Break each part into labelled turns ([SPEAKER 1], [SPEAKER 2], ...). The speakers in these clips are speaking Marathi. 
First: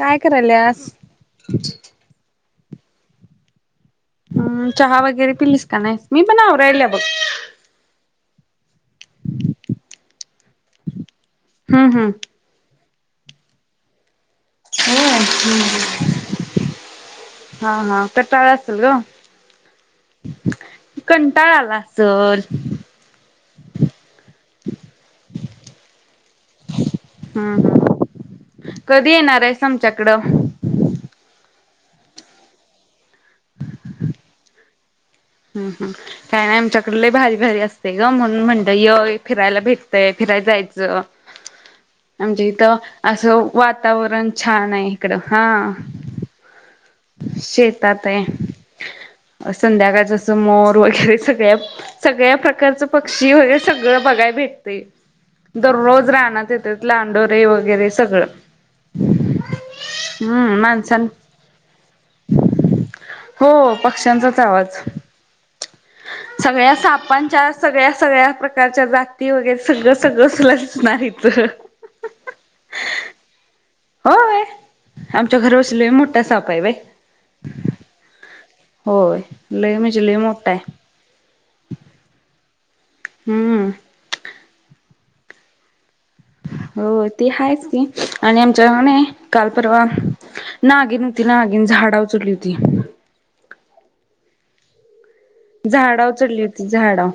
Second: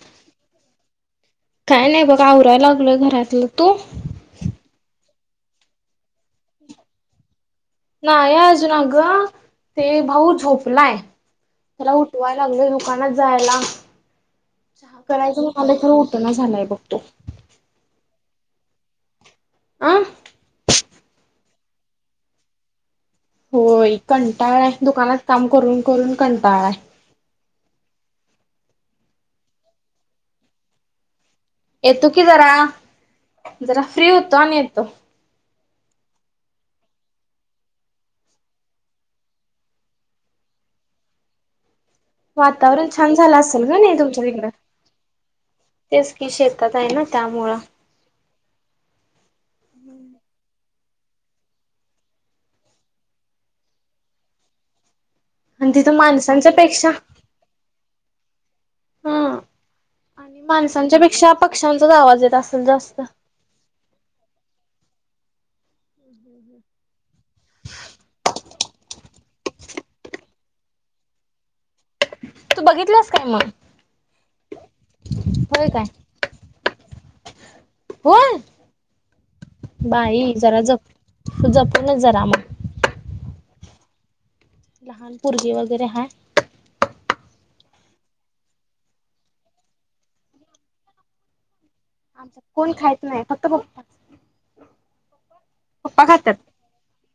[SPEAKER 1] काय करायलस
[SPEAKER 2] काय नाही बघा आवरायला लागल घरातलं तू
[SPEAKER 1] अम चहा वगैरे पिलीस का नाही मी पण आववरराहिल बघ
[SPEAKER 2] नाही अजून ग ते भाऊ झोपलाय
[SPEAKER 1] हम्म
[SPEAKER 2] त्याला
[SPEAKER 1] हम्म.
[SPEAKER 2] उठवा ला दुकानात जायला चहा करायचं मगला खर उतना झालाय बघतो
[SPEAKER 1] हा हा कटाळा असेल ग
[SPEAKER 2] आ
[SPEAKER 1] कंटाळा आला तर
[SPEAKER 2] होय कंटाळा आहे दुकानात काम करून करून कंटाळा आहे
[SPEAKER 1] हम् हम कधी येणार रेशम चकड
[SPEAKER 2] येतो की जरा जरा फ्री होतो आणि येतो
[SPEAKER 1] हम् हम् काय नाही आमच्याकडले भारी भारी असते ग म्हणून म्हणत य फिरायला भेटतय फिरायला जायचं [unintelligible] म्हणजे इथ
[SPEAKER 2] वातावरण छान झालं
[SPEAKER 1] असं
[SPEAKER 2] असेल ग नाही तुमच्या
[SPEAKER 1] वातावरण
[SPEAKER 2] तिकडं
[SPEAKER 1] छान आहे इकडं हा
[SPEAKER 2] ात आहे ना त्यामुळं
[SPEAKER 1] शेतात संध्याकाळच असं मोर वगैरे सगळ्या सगळ्या प्रकारचं पक्षी वगैरे सगळं बघाय भेटते
[SPEAKER 2] आणि तिथं
[SPEAKER 1] दररोज राहण्यात
[SPEAKER 2] माणसांच्या
[SPEAKER 1] येते
[SPEAKER 2] पेक्षा
[SPEAKER 1] लांडोरे वगैरे सगळं
[SPEAKER 2] हा आणि
[SPEAKER 1] हम्म
[SPEAKER 2] माणसांच्या
[SPEAKER 1] माणसां
[SPEAKER 2] पेक्षा पक्ष्यांचाच आवाज येत असेल जास्त
[SPEAKER 1] हो पक्ष्यांचाच आवाज हा सगळ्या सापांच्या सगळ्या सगळ्या प्रकारच्या जाती वगैरे सगळं सगळं सुल असणार इथ
[SPEAKER 2] तू बघितलंस काय मग
[SPEAKER 1] हो आमच्या घर
[SPEAKER 2] होय
[SPEAKER 1] बसलो
[SPEAKER 2] काय
[SPEAKER 1] आहे मोठा सपा आहे बाय
[SPEAKER 2] बण
[SPEAKER 1] होय लई म्हणजे लय मोठा आहे
[SPEAKER 2] फुजपूण जरा आमत
[SPEAKER 1] हम्म
[SPEAKER 2] लहान परग वगैरे हा
[SPEAKER 1] हो तेी आहेच की आणि आमच्याने काल परवा नागे नव्हती नागेन झाडा
[SPEAKER 2] आमचा कोण खायच नाही फक्त बघत पप्पा
[SPEAKER 1] झाडा चढली
[SPEAKER 2] खातात
[SPEAKER 1] होती झाडा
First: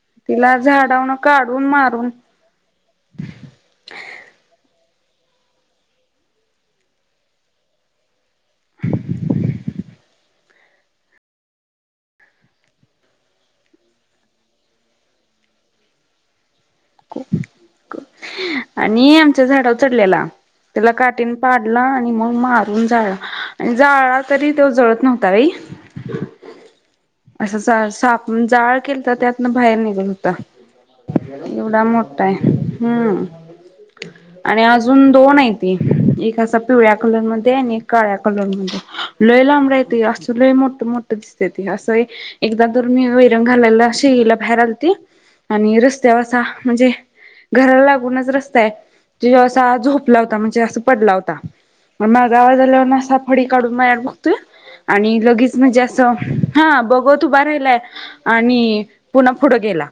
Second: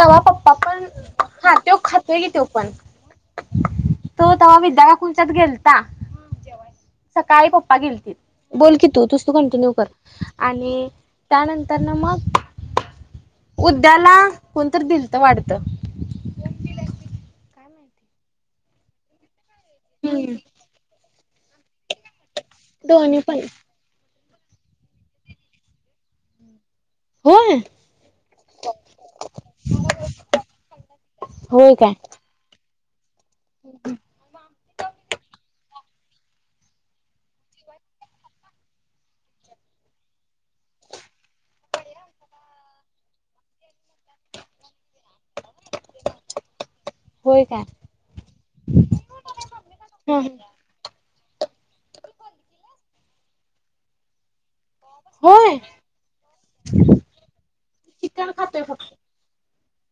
[SPEAKER 2] तवा पप्पा पण
[SPEAKER 1] झाडावरन
[SPEAKER 2] हा
[SPEAKER 1] काढून
[SPEAKER 2] तो
[SPEAKER 1] मारून
[SPEAKER 2] खातोय की तो पण तो तेव्हा विद्या खुलच्यात गेलता सकाळी पप्पा गेलतील बोल की तू तूस तू कंटिन्यू कर आणि त्यानंतर ना मग उद्याला कोणत दिल तर वाढतं
[SPEAKER 1] आणि आमच झाड उचडलेला
[SPEAKER 2] हम्म
[SPEAKER 1] त्याला काटन पाडला आणि मग मारून जाला
[SPEAKER 2] दोन्ही पण
[SPEAKER 1] आणि जाळा तरी तो जळत नव्हता रई
[SPEAKER 2] होय
[SPEAKER 1] असं साप जाळ केलं तर त्यातनं बाहेर निघल होता एवढा मोठा काय हम्म
[SPEAKER 2] हम
[SPEAKER 1] आणि अजून दोन आहे त एक असा पिवळ्या कलरमध्येध्ये आणि एक काळ्या कलर मध्ये लोय लांब रा येत असं लोय मोठं मोठं दिसत त असं आहे एकदा दोर मी वैरंग घालायला शेला बाहेर आलती आणि रस्त्यावर असा म्हणजे
[SPEAKER 2] होय काय
[SPEAKER 1] घराला लागूनच रस्ताय त जा झोप ला
[SPEAKER 2] हा
[SPEAKER 1] होता म्हणजे अस पडला होता मग मग गावात झाल्यावर नासा फडी काढून मायार बघतोय आणि लगेच
[SPEAKER 2] होय
[SPEAKER 1] म्हणजे असं हा बघत उभा राहिलाय
[SPEAKER 2] चिकन
[SPEAKER 1] आणि
[SPEAKER 2] खातोय फक्त
[SPEAKER 1] पुन्हा पुढं गेला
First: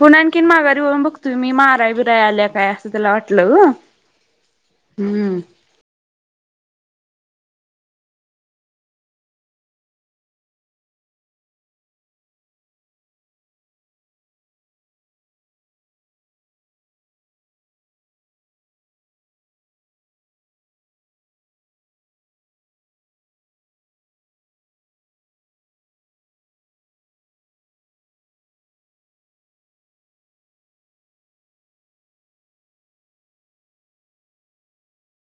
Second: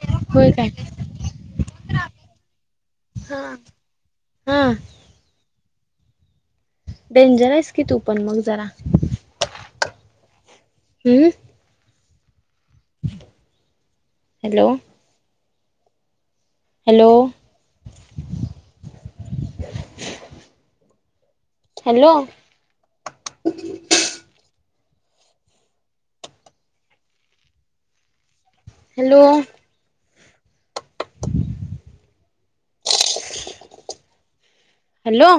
[SPEAKER 1] पण आणखीन
[SPEAKER 2] होय काय
[SPEAKER 1] माघारी होन बघतोय मी माराय बिराय आल्या काय असं तला
[SPEAKER 2] हा
[SPEAKER 1] वाटलं ग
[SPEAKER 2] हा
[SPEAKER 1] हम्म
[SPEAKER 2] डेंजर आहेस कि तू पण मग जरा हम्म hello hello hello hello hello